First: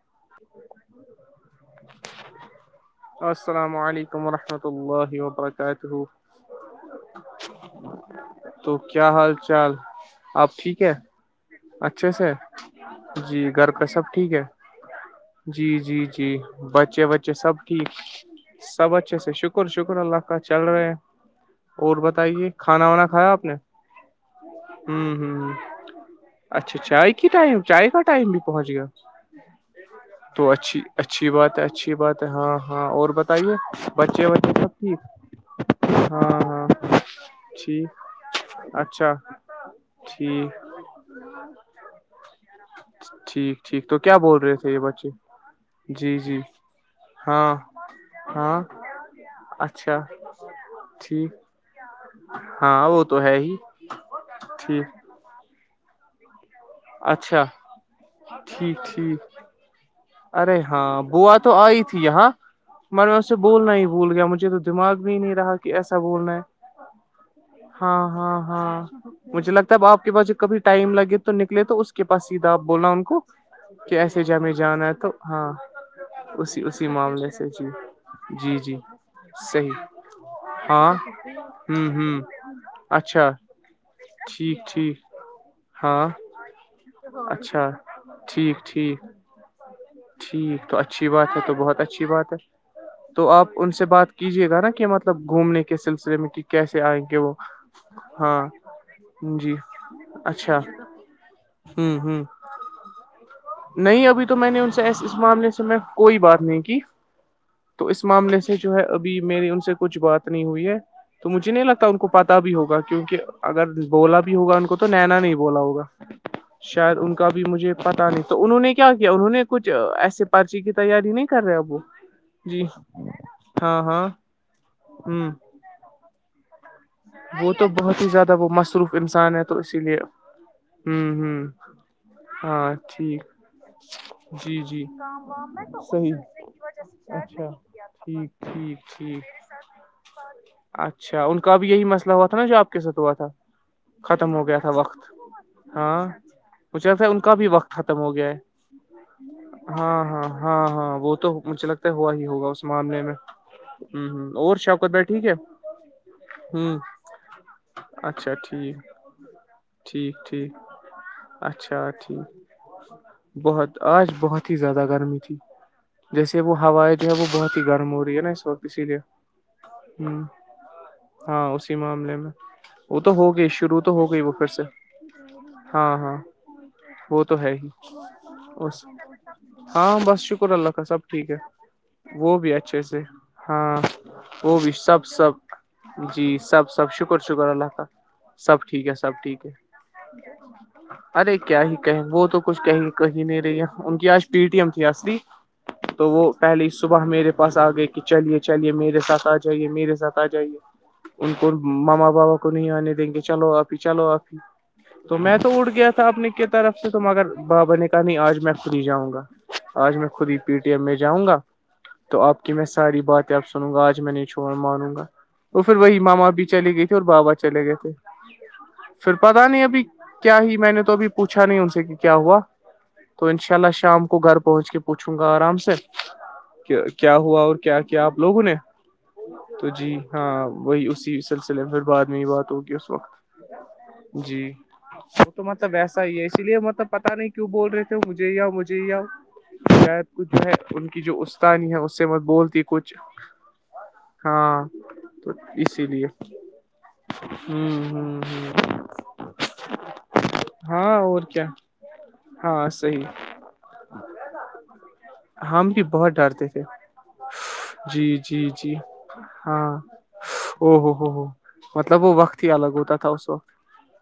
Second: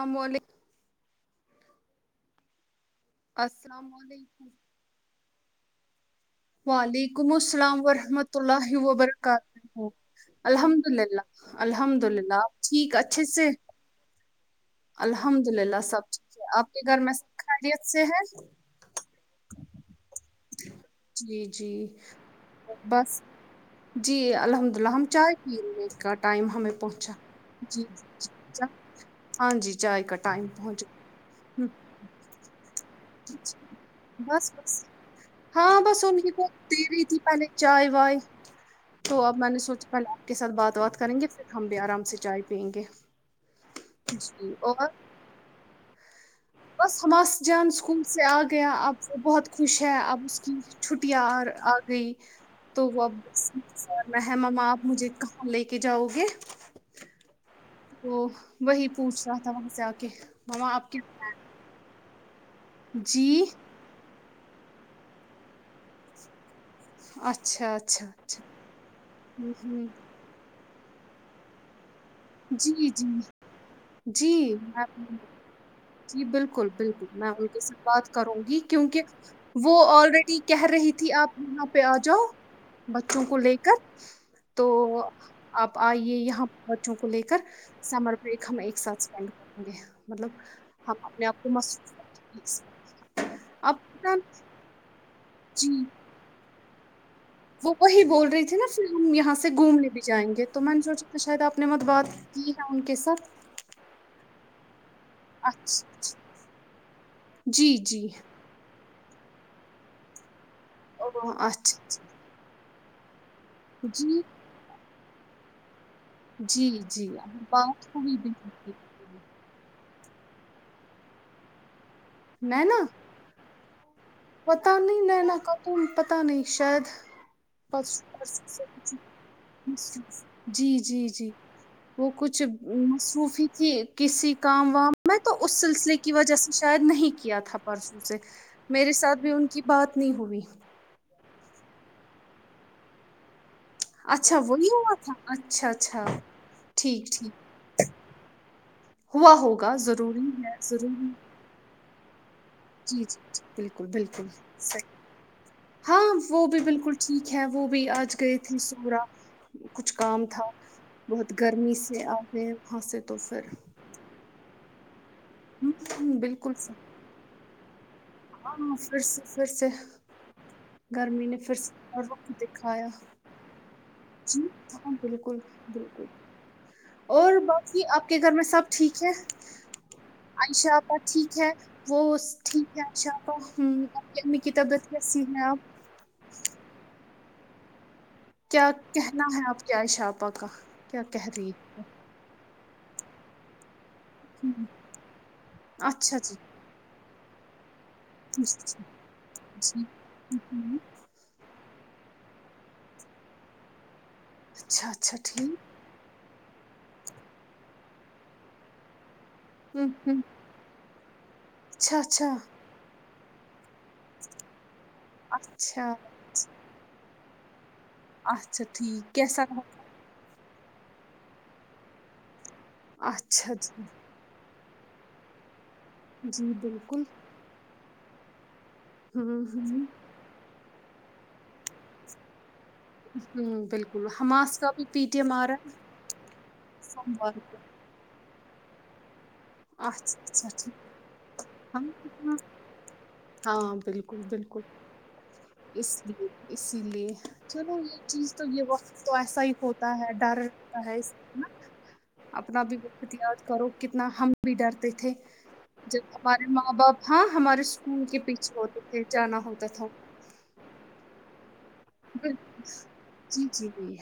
امر [inaudible] السلام علیکم ورحمۃ اللہ وبرکاتہ وعلیکم السلام ورحمۃ اللہ تو کیا حال چال وبرکاتہ آپ ٹھیک الحمد ہے للہ الحمد للہ آپ ٹھیک اچھے سے کا سب ٹھیک ہے الحمد جی للہ جی سب جی ٹھیک ہے آپ کے گھر بچے میں بچے سب خیریت ٹھیک سے ہے سب اچھے سے شکر شکر اللہ کا چل رہے ہیں جی جی اور بتائیے کھانا وانا بس کھایا آپ نے جی الحمد للہ ہم چائے ہوں ہ پینے کا ٹائم ہمیں اچھا چائے پہنچا کی ٹائم جی چائے کا ٹائم بھی پہنچ گیا [inaudible] ہاں جی چائے کٹ تو اچھی اچھی بات ہے اچھی بات ہے ہاں ہاں اور [inaudible] بتائیے بچے وچے بس سب بس ٹھیک ہاں بس ہاں انہیں تو ہاں دے رہی تھی پہلے چائے ٹھیک وائے اچھا تو اب میں نے سوچا پہلے آپ کے ساتھ ٹھیک بات بات کریں گے پھر ہم بھی آرام سے چائے پیئیں گے ٹھیک ٹھیک تو کیا بول جی رہے تھے یہ اور بچے جی جی بس ہماس ہاں جان اسکول سے آ ہاں گیا اب وہ بہت خوش ہے اچھا اب اس کی چھٹیاں ٹھیک اور آ گئییں تو ہاں وہ ہے ہی ابنا ہے مما ٹھیک آپ مجھے کہاں لے کے جاؤ گے [inaudible] اچھا تو ٹھیک وہی ٹھیک پوچھ رہا تھا وہاں سے آ کے ارے ما آپ ہاں کس بوا تو آئی تھی یہاں میں نے اس سے بولنا ہی بھول گیا مجھے تو دماغ میں ہی نہیں رہا کہ ایسا بولنا ہے اچھا ہاں اچھا ہاں اچھا ہاں مجھے ہوں لگتا ہے اب ہوں آپ کے پاس جب کبھی ٹائم لگے تو نکلے تو اس کے پاس سیدھا آپ جی بولا ان جی کو کہ ایسے ج ہمیں جی میں جانا ہے تو ہاں اسی اسی معاملے سے جی جی جی صحیح [unintelligible] کہہ رہی ہاں تھی آپ ہوں ہوں اچھا ٹھیک تو ٹھیک آپ ہاں آئیے یہاں کو لے کر اچھا سمر بیک ٹھیک ہم ایک ساتھ ٹھیک اسپینڈ کریں گے مطلب ٹھیک تو ہم اچھی اپنے بات ہے آپ کو تو بہت مصروف اچھی بات رکھیں ہے گے اس میں تو آپ ان سے بات کیجے گا نا کہ مطلب گھومنے جی کے سلسلے میں کہ کیسے آئیں گے وہ وہ وہی بول ہاں رہی تھی نا پھر ہم یہاں سے جی گھومنے بھی جائیں گے تو میں نے سوچا شاید آپ نے مت بات ہی [inaudible] کی ان کے ساتھ نہیں ابھی تو میں نے ان سے ایس اس معاملے سے میں اچھا کوئی اچھا، بات نہیں کی جی تو جی اس معامل سے جو ہے اب میری ان سے کچھ بات نہیں ہوئی ہے او تو اچھا مجھے نہیں لگتا ان اچھا کو پ بھی ہوگا کیونکہ اگر جی بولا بھی ہوگا ان کو تو نینا نہیں بولا ہوگا جی شاید جی ان کا اب بھی مجھے بات پتا ہوئی نہیں بھی تو انہوں تھی۔ نے کیا کیا انہوں نے کچھ ایسے پرچی کی تیاری نہیں کر رہا وہ جی ہاں ہاں پتہ نہیں ہ نینا خاتون پتہ نہیں شید وہ تو بہت ہی زیادہ وہ مصروف انسان ہے تو اسی لیے [inaudible] جی ہ جی جی ہ [inaudible] وہ کچھ ہاں ٹھیک مصروفی تھی کسی جی کام جی وام میں تو اس سلسلے صحیح کی وجہ سے شاید نہیں کیا اچھا تھا پرسوں سے ٹھیک ٹھیک میرے ساتھ ٹھیک بھی ان کی بات نہیں ہوئی اچھا ان کا بھی یہی مسئلہ ہوا تھا نا جو آپ کے ساتھ ہوا تھا ختم اچھا ہو گیا وہی تھا ہوا وقت اچھا اچھا ہاں وہھسے ٹھیک ان ٹھیک کا بھی وقت ختم ہو گیا ہے ہوا ہوگا ہاں ہاں ضروری ہے ہاں ہاں ضروری وہ تو مجھے لگتا ہے ہوا ہی ہوگا اس جی معاملے میں جی جی بالکل ہ ہ بالکل اور شوکت صحیح بہ ٹھیک ہے ہاں وہ بھی ہ بالکل ٹھیک ہے وہ بھی آج اچھا گئے تھے ٹھیک سورا کچھ ٹھیک کام تھا ٹھیک بہت گرمی اچھا سے آ ٹھیک گئے وہاں سے تو پھر بہت آج بہت ہی زیادہ گرمی تھی ہوں جیسے بالکل وہ صحیح ہوا جو ہے وہ بہت ہی گرم ہوی ہے نا س ہاں پیسیی پھر لیے سے پھر سے ہ [inaudible] گرمی نے ہاں پھر سے اسی اور معاملے رخ میں دکھایا وہ تو ہوگئی شروع تو ہو گئی وہ جی پھر سے ہاں بالکل ہاں بالکل ہاں وہ اور تو ہے ہی باقی آپ کے گھر میں سب اس، ٹھیک ہے ہاں بس شکر عائشا کا اللہ سب ٹھیک ہے وہ بھی وہٹھیک اچھے [inaudible] سے اچھا ہ ہاں م کی وہ بھی طبیعت ہی سب ہسی سب ہے [inaudible] جی سب سب شکر شکر اللہ کا سب کیا ٹھیک ہے سب کہنا ٹھیک ہے آپ کے عائشہ آپا کا کیا کہہ ارے رہی کیا ہے ہی کہیں وہ تو کچھ کہیں کہیں نہیں رہی ان کی آج پی ٹی ہوں ایم تھی اصلی تو اچھا وہ جی پہلے صبح میرے بس آ گئے کہ چلیے جی چلیے جی میرے ساتھ آ جائیے جی میرے ساتھ آ جائیے ہوں ان کو ماما بابا کو نہیں آنے دیں گے چلو ابھی چلو اچھا اچھا تو میں تو ٹھیک اٹ گیا تھا اپنے کی طرف سے تو مگر بابا نے کہا نہیں آج میں پلی جاؤں گا ہوں آج میں ہوں خود ہی پی ٹی ایم میں جاؤں گا اچھا تو اچھا آپ کی میں ساری باتیں آ سنوں گا آج میں نہیں چھوڑ مانوں گا وہ پھر اچھا وہی ماما بھی چلیے گئے تھے اور بابا چلے گئے تھے اچھا ٹھیک پھر کیسا پتا نہیں رہا ابھی کیا ہی میں نے تو ابھی پوچھا نہیں ان سے کہ کیا ہوا تو ان اچھا شاء اللہ جی شام کو گھر پہنچ کے پوچھوں گا آرام سے جی کہ بالکل کیا ہوا اور کیا کیا آپ لوگوں نے ہوں تو ہوں جی ہاں وہی اسی سلسلے میں پھر بعد میں ہی بات ہوگی اس ہوں بالکل وقت جی حماس کا بھی پی ٹی وہ ایم تو آ رہا مطلب ویسا ہی ہے اسی لیے مطلب پتا نہیں سموار کیوں کو بول رہے تھے مجھے آؤ مجھے ہی آؤ شاید اچھا، کچھ جو اچھا، ہے ٹھیک ان کی جو استاانی ہے ہم اس سے مت اتنا بولتی کچھ ہاں بالکل بالکل ہاں تو اسی اس لیے اسی لیے ہ چلو یہ چیز تو یہ ہ وقت تو ایسا ہی ہوتا ہے ڈر رہتا ہاں ہے اس اور لیے کیا نا اپنا ہاں بھی صحیح وقت یاد کرو کتنا ہم بھی ڈرتے تھے ہم بھی جب بہت ڈرتے ہمارے تھے ماں باپ ہاں ہمارے اسکول جی کے جی پیچھے جی ہوتے تھے جانا ہوتا ہاں تھا ا ہو ہو ہو مطلب وہ وقت ہی بالکل، الگ ہوتا تھا اس جی، وقت جی، جی،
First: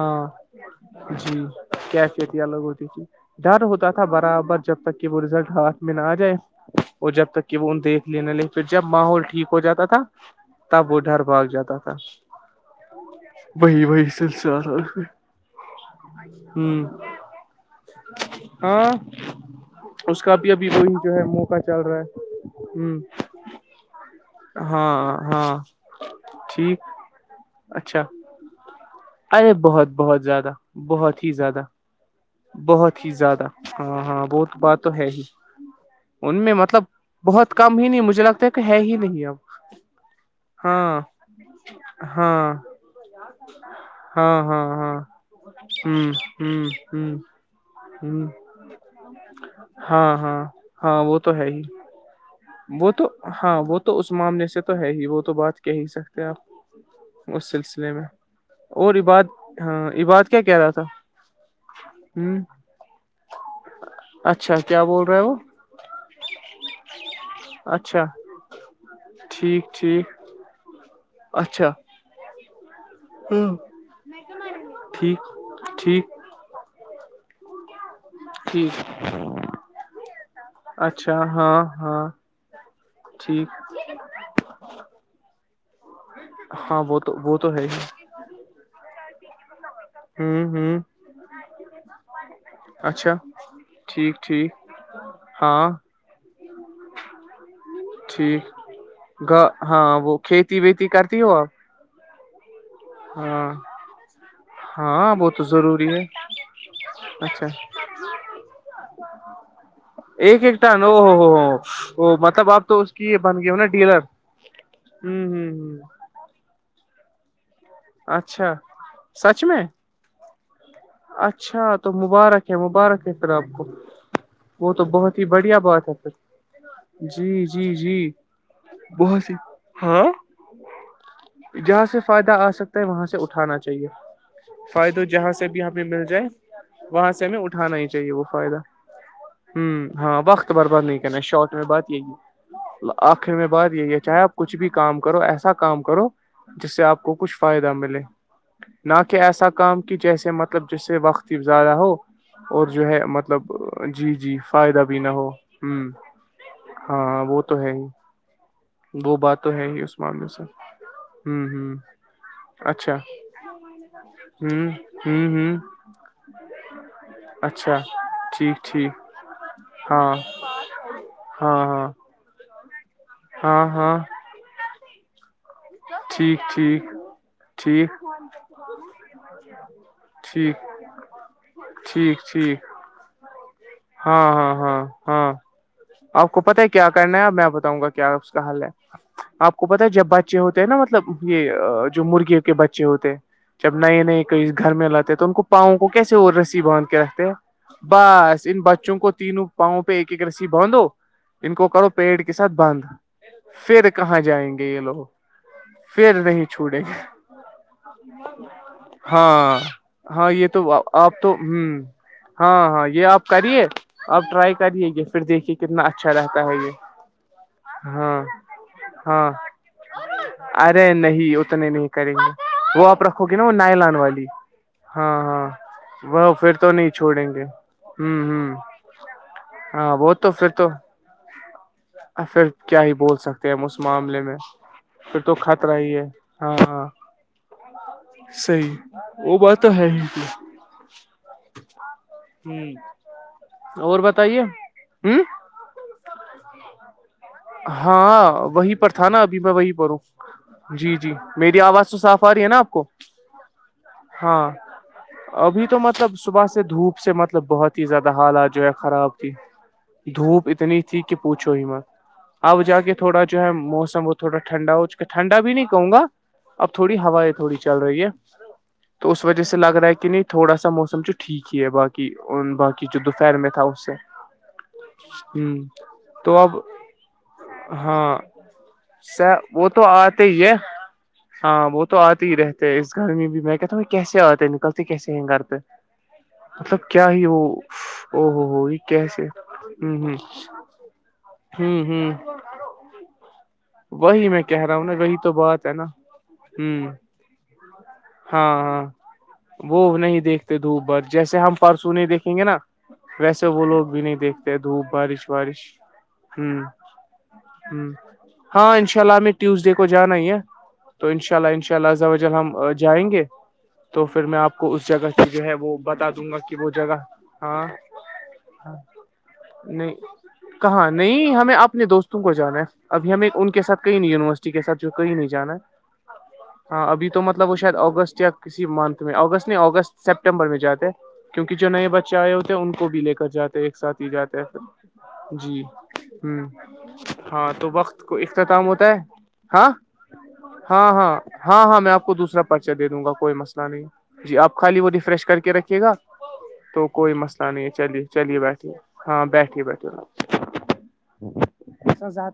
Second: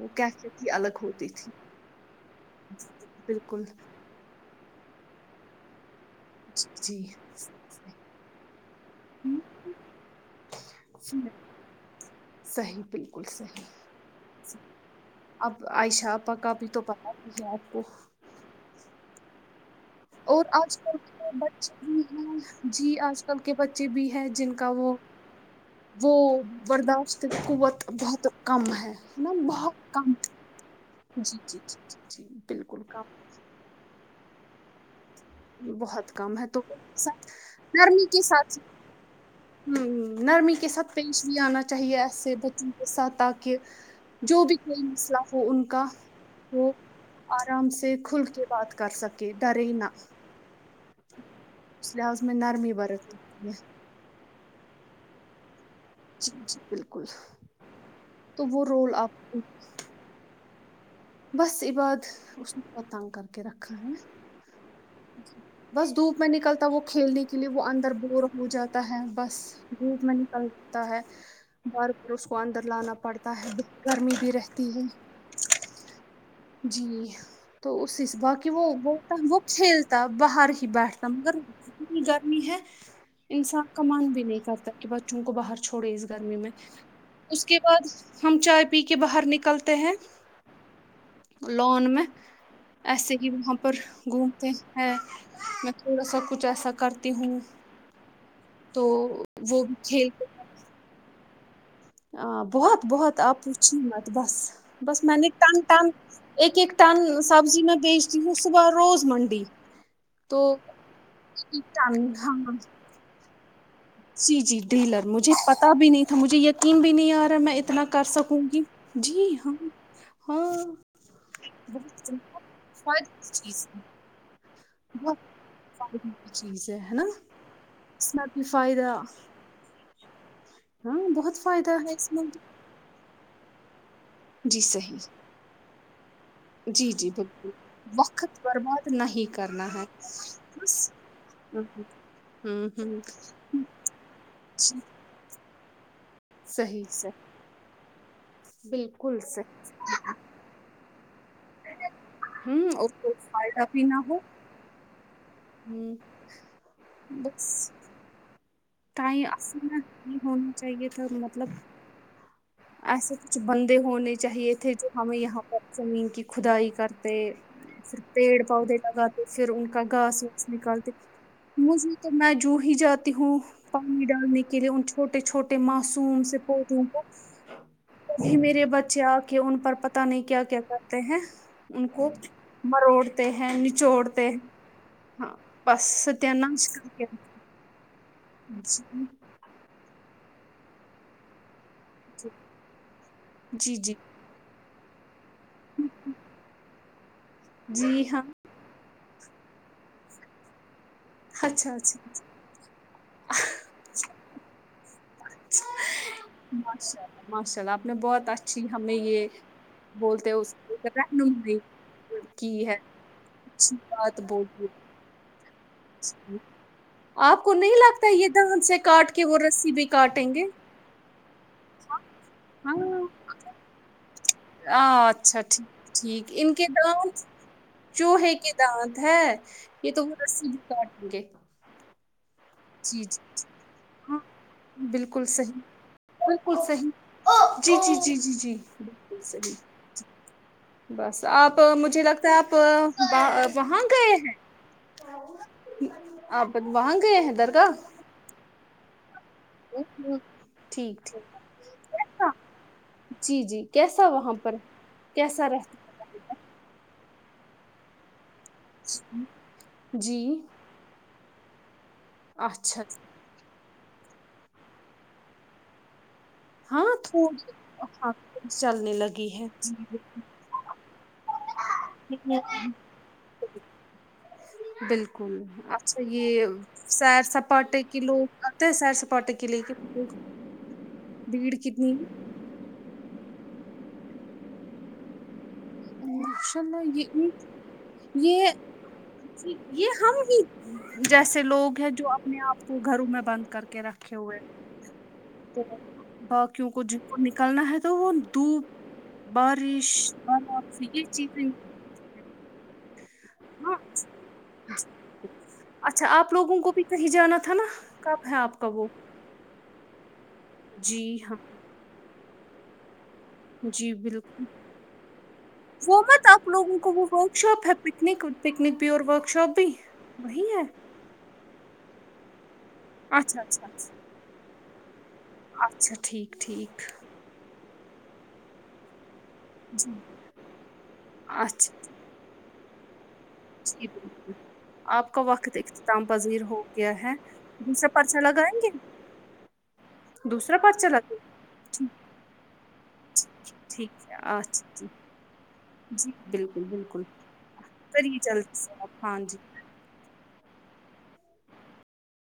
وہ کیفیت ہی الگ ہوتی جی تھی، کیا کہتی لوگ ہوتی ڈر بالکل، ہوتا تھا برابر جب تک کہ وہ رزلٹ ہاتھ میں نہ آ جائے جی، جی، اور جب تک کہ وہ ان دیکھ لنےا لیک پ جب ماحول ہوں، ٹھیک ہو جاتا تھا تب وہ ڈر بھاگ جاتا تھا صحیح، بالکل صحیح، صحیح۔ وہی وہی سنس اب عائشہ پکا بھیھی تو پتا مجھے آپ کو ہاں اس کا اور بھی ابھی آج وہی کل جو ہے کے موقع چل رہا ہے ہوں ان کے بچی بھی ہے ہاں ہاں وہ ٹھیک برداشت قوت اچھا بہت کم ہے نا بہت کم بہت ہی جی جی زیادہ جی جی بالکل بہت ہی کم زیادہ ہاں ہاں وہ تو بات تو ہے ہی بہت ان کم ہے میں تو مطلب کے ساتھ بہت کم ہی نہیں مجھے لگتا ہے کہ ہے ہی نہیں اب ہ نرمی کے ساتھ ہاں پیش بھی آنا چاہیے ایسے ہاں بچوں کے ساتھ تاکہ جو ہاں بھی ہاں کوئی ہاں مسئلہ ہو ان کا ہوں ہوں ہو ہوں آرام سے کھل کے بات کر سکے ڈرے نہ ہ ہاں ہاں وہ تو ہے ہی اسز مینار میں وہ تو برتنی چاہیے ہاں وہ تو اس معاملے سے تو ہے ہی وہ تو بات کہ ہی سک جی آ جی بالکل اس سلسلے میں تو وہ رول اور آپ عباد کو ہاں عباد کیا کہہ رہا تھا بس عباد ہ اس نے تنگ کر کے رکھا ہے [inaudible] اچھا کیا بول رہا ہے وہ بس دھوپ میں نکلتا وہ کھیل دی کے لیے وہ اندر اچھا بور ہو جاتا ہے بس ٹھیک دپ ٹھیک میں نکلتا ہے اچھا اس کو اندر لانا پڑتا ہے گرمی بھی رہتی ہے ٹھیک ٹھیک جی تو اس باقی وہ ٹھیک وہتا وہ تا باہر ہی بیٹھتا اچھا مگر ہاں اتنی ہاں گرمی ہے انسان ٹھیک کا من بھی نہیں کرتا کہ بچوں کو باہر چھوڑے اس گرمی میں ہاں وہ تو وہ اس تو کے ہے ہی بعد ہم چائے پی کے باہر نکلتے ہیں ہوں ہوں لون میں اچھا ایسے ہی وہاں پر ٹھیک ٹھیک ہیں ہاں میں تھوڑا سا کچھ ایسا کرتی ہوں [inaudible] ٹھیک تو گ وہ بھی ہاں کھیل وہ کھیتی ویتی کرتی ہو آپ ہ بہت بہت آپ ہاں پوچھی مت بس بس ہاں میں وہ نے تو ٹنگ ضروری ٹنگ ہے [inaudible] ایک ایک ٹن اچھا سبزی میں بیچتی ہوں صبح روز منڈی ایک تو ایک ٹن او ہو ایک ٹن ہو ہاں مطلب آپ تو اس کی بن گئے ہو نا ڈیلر جی جی ڈیلر ہ مجھے ہ پتا بھی ہ نہیں تھا مجھے یقین بھی نہیں آ رہا میں اتنا کر سکوں اچھا گی جی سچ ہاں میں ہاں اچھا تو بہت مبارک ہے فائد مبارک ہے پھر اس آپ کو چیز [inaudible] وہ تو بہت ہی بڑھیا بات ہے پھر ت چیز ہے نا جی جی جی [inaudible] ف فائدہ [inaudible] بہت ہی ہاں ہاں بہت فائدہ جہاں ہے سے اس میں فائدہ آ سکتا ہے وہاں سے اٹھانا چاہیے جی صحیح فائدہ جہاں سے بھی آ پہ مل جائے جی جی وہاں سے ہمیں بالکل اٹھانا ہی چاہیے وہ وقت فائدہ برباد نہیں ہ کرنا ہے ہاں وقت برباد بس نہیں کرنا شارٹ ہوں بات یہی ہوں ہے ہوں آخر میں بات یہی ہے چاہے آپ کچھ بھی جی کام کرو ایسا کام کرو جس سے صحیح آپ کو صحیح کچھ فائدہ ملے نہ بالکل کہ ایسا صحیح کام کی جیسے مت مطلب جس سے وقت ہی زیادہ ہو اور ہوں جو ہے کوئی مطلب فائدہ بھی نہ جی ہو جی فائدہ بھی نہ ہو [inaudible] ہوں ہاں وہ تو ہے ہی وہ تائ بات تو اصل ہے ہی اس نہیں معاملے سے ہونا چاہیے تھا ہوں مطلب [inaudible] ہوں اچھا ایسے کچھ بندے ہونے چاہیے ہوں تھے جو ہمیں ہوں یہاں پر ہوں زمین کی کھدائی کرتے اچھا پھر پیڑ ٹھیک پودے ٹھیک لگاتے پھر ان کا ہاں گاس وس نکالتے ہاں ہاں مجھے تو میں جو ہی جاتی ہوں ہاں ہاں پانی ڈالنے کے لیے ان چھوٹے چھوٹے معاسوم ٹھیک سےپو ٹھیک ٹھیک میرے بچے آ کے ان پر پت نہیں کیا کیا ٹھیک کرتے ہیں ان کو ٹھیک ٹھیک مروڑتے ہیں ان ہاں ہاں ہاں ہاں بس آپ ستیہ کو پتا ہے ناش کر کیا کے کرنا ہے اب میں بتاؤں گا کیا اس کا حل ہے جی آپ کو پت ہے جب بچے ہوتے ہیں نا مطلب یہ جو مرغیوں کے بچے ہوتے ہیں جب جی جی نئے نئے کوئی گھر میں لاتے تو ان کو پاؤں کو کیسے اور رسی باند کے رکھتے ہیں جی ہاں بس ان بچوں کو تینوں پاؤں پہ ایک ایک رسی بانھو ان کو اچھا کرو اچھا پیڑ اچھا۔ کے ساتھ بند پھر کہاں جائیں گے یہ لوگ پھر نہیں چھوڑیں گے ماشاء اللہ ماشاء اللہ آپ نے بہت اچھی ہمیں یہ [inaudible] ہاں ہاں بولتے ہیں یہ اس تو کو ایک آپ تو رہنمائی ہوں [inaudible] ہاں کی ہے ہاں یہ آپ کرے اچھی بات آپ ٹرائی بولی کریے یہ پھر دیکھیے کتنا اچھا رہتا ہے یہ آپ کو نہیں لگتا ہاں یہ دھان سے کاٹ کے ہاں وہ رسی بھی کاٹیں گے ارے نہیں اتنے نہیں کریں گے ہاں وہ آپ رکھو گے نا وہ نائلان والی [inaudible] ہاں اچھا ہاں ٹھیک وہ ان پھر کے تو نہیں دو چھوڑیں گے ہوں چوہے کے ہوں دانت ہے یہ ہاں وہ تو رسی پھر بھی تو کاٹیں گے پھر کیا ہی جی بول جی سکتے ہیں ہم اس ہاں معاملے میں پھر بالکل تو صحیح خطرہ ہی ہے ہاں بالکل ہاں صحیح جی جی جی جی جی صی بالکل وہ بات صحیح تو ہے ہی بس آپ مجھے لگتا ہے آپ ہ وہاں اور گئے ہیں بتائیے ہوں آپ واں گئے ہیں درگاہ ہاں وہیں پر تھا نا ابھی میں وہی پروں ہوں، جی ٹھیک جی ٹھیک میری آواز تو صاف کیسا آ رہی ہے نا آپ کو جی جی کیسا وہاں ہاں پر کیسا ابھی تو مطلب رہتا صبح سے دھوپ سے مطلب بہت ہی زیادہ حالات جو ہے خراب جی تھی جی دھوپ اتنی ٹھیک ہے پوچھو ہی م اب جا اچھا کے تھوڑا جو ہے موسم ہو تھوڑا ٹھنڈا ہو ٹھنڈا بھی نہیں کہوں گا اب تھوڑی ہوائیں تھوڑی چل رہی ہے ہاں چلنے تو اس لگی وجہ سے لگ رہا ہے کہ جی نہیں تھوڑا سا موسم چ ٹھیک ہی ہے باقی باقی جو دوپہر میں تھا اس سے بالکل ہ اچھا تو یہ اب سیر سپاٹے کے ہاں لوگ آتے ہیں سیر سپاٹے کے لیے وہ کے تو آتے ہی ہے ہاں وہ تو آتے ہی رہتے اس گھر میں بھی میں کہتا ہوں کیسے آتے نکلتے کیسے ہیں گھر پہ ج یہ ہو یہ ہو کیسے ہ یہ ہ ہم ہی جیسے لوگ ہوں ہیں جو ہوں اپنے آپ کو گھروں میں بند کر کے رکھے وہی ہوئے میں کہہ رہا ہوں نا وہی تو بات ہے نا باقیوں کو ہوں جن کو نکلنا ہے تو وہ ہاں ہاں دوپ بارش مارش یہ چیز پرسویں دیکھیں گے نا ویسے وہ ہاں لوگ بھی نہیں دیکھتے دھوپ بارش وارش اچھا آپ لوگوں ہوں کو بھی کہیں جانا تھا نا ہ کب ہے آپ کا ہاں وہ؟ انشاء اللہ میں ٹیوزڈے کو جانا ہی ہے تو جی ان شاء ہاں، اللہ انشاء اللہ ہم جائیں گے جی تو پھر میں بالکل آپ کو اس جگہ سے جو ہے وہ بتا مت دوں گا آپ کہ وہ لوگوں کو جگہ ورک شاپ ہاں ہے picnic picnic pure workshop بھی نہیں وہی ہے کہاں نہیں ہمیں اپنے دوستوں کو جانا ہے ابھی ہمیں اچھا ان کے اچھا ساتھ اچھا کہئی نہیں یونیورسٹی کے ساتھ جو کہئی نہیں جانا ہے اچھا ٹھیک ٹھیک ہاں ابھی تو مطلب وہ شاید اگستٹ یا کسی منتھ میں اگستٹ جی اگست سیپٹمبر میں جاتے کیونک جو نئے اچھا بچے آئے ہوتے ہیں ان کو بھی لے کر جاتے ایک جی ساتھ ہی بالکل جاتے ہے آپ کا پھر وقت جی اختتام پذیر ہوں ہو گیا ہے ہاں تو دوسرا وقت کو پرچہ لگائیں اختتام گے ہوتا ہے ہاں دوسرا ہاں پرچہ لگائیں ہاں گے ہاں ہاں میں آپ کو دوسرا پرچہ دے دوں گا کوئی مسئلہ ٹھیک نہیں ٹھیک ہے جی آپ اچھا خالی جی وہ ریفریش کر کے رکھے ٹھ گا جی بالکل تو بالکل کوئی مسئلہ نہیں ہے چلیے کریے چلیے جلدی سے بیٹھیے آپ ہاں جی بیٹھیے بیٹھیے زیادہ ت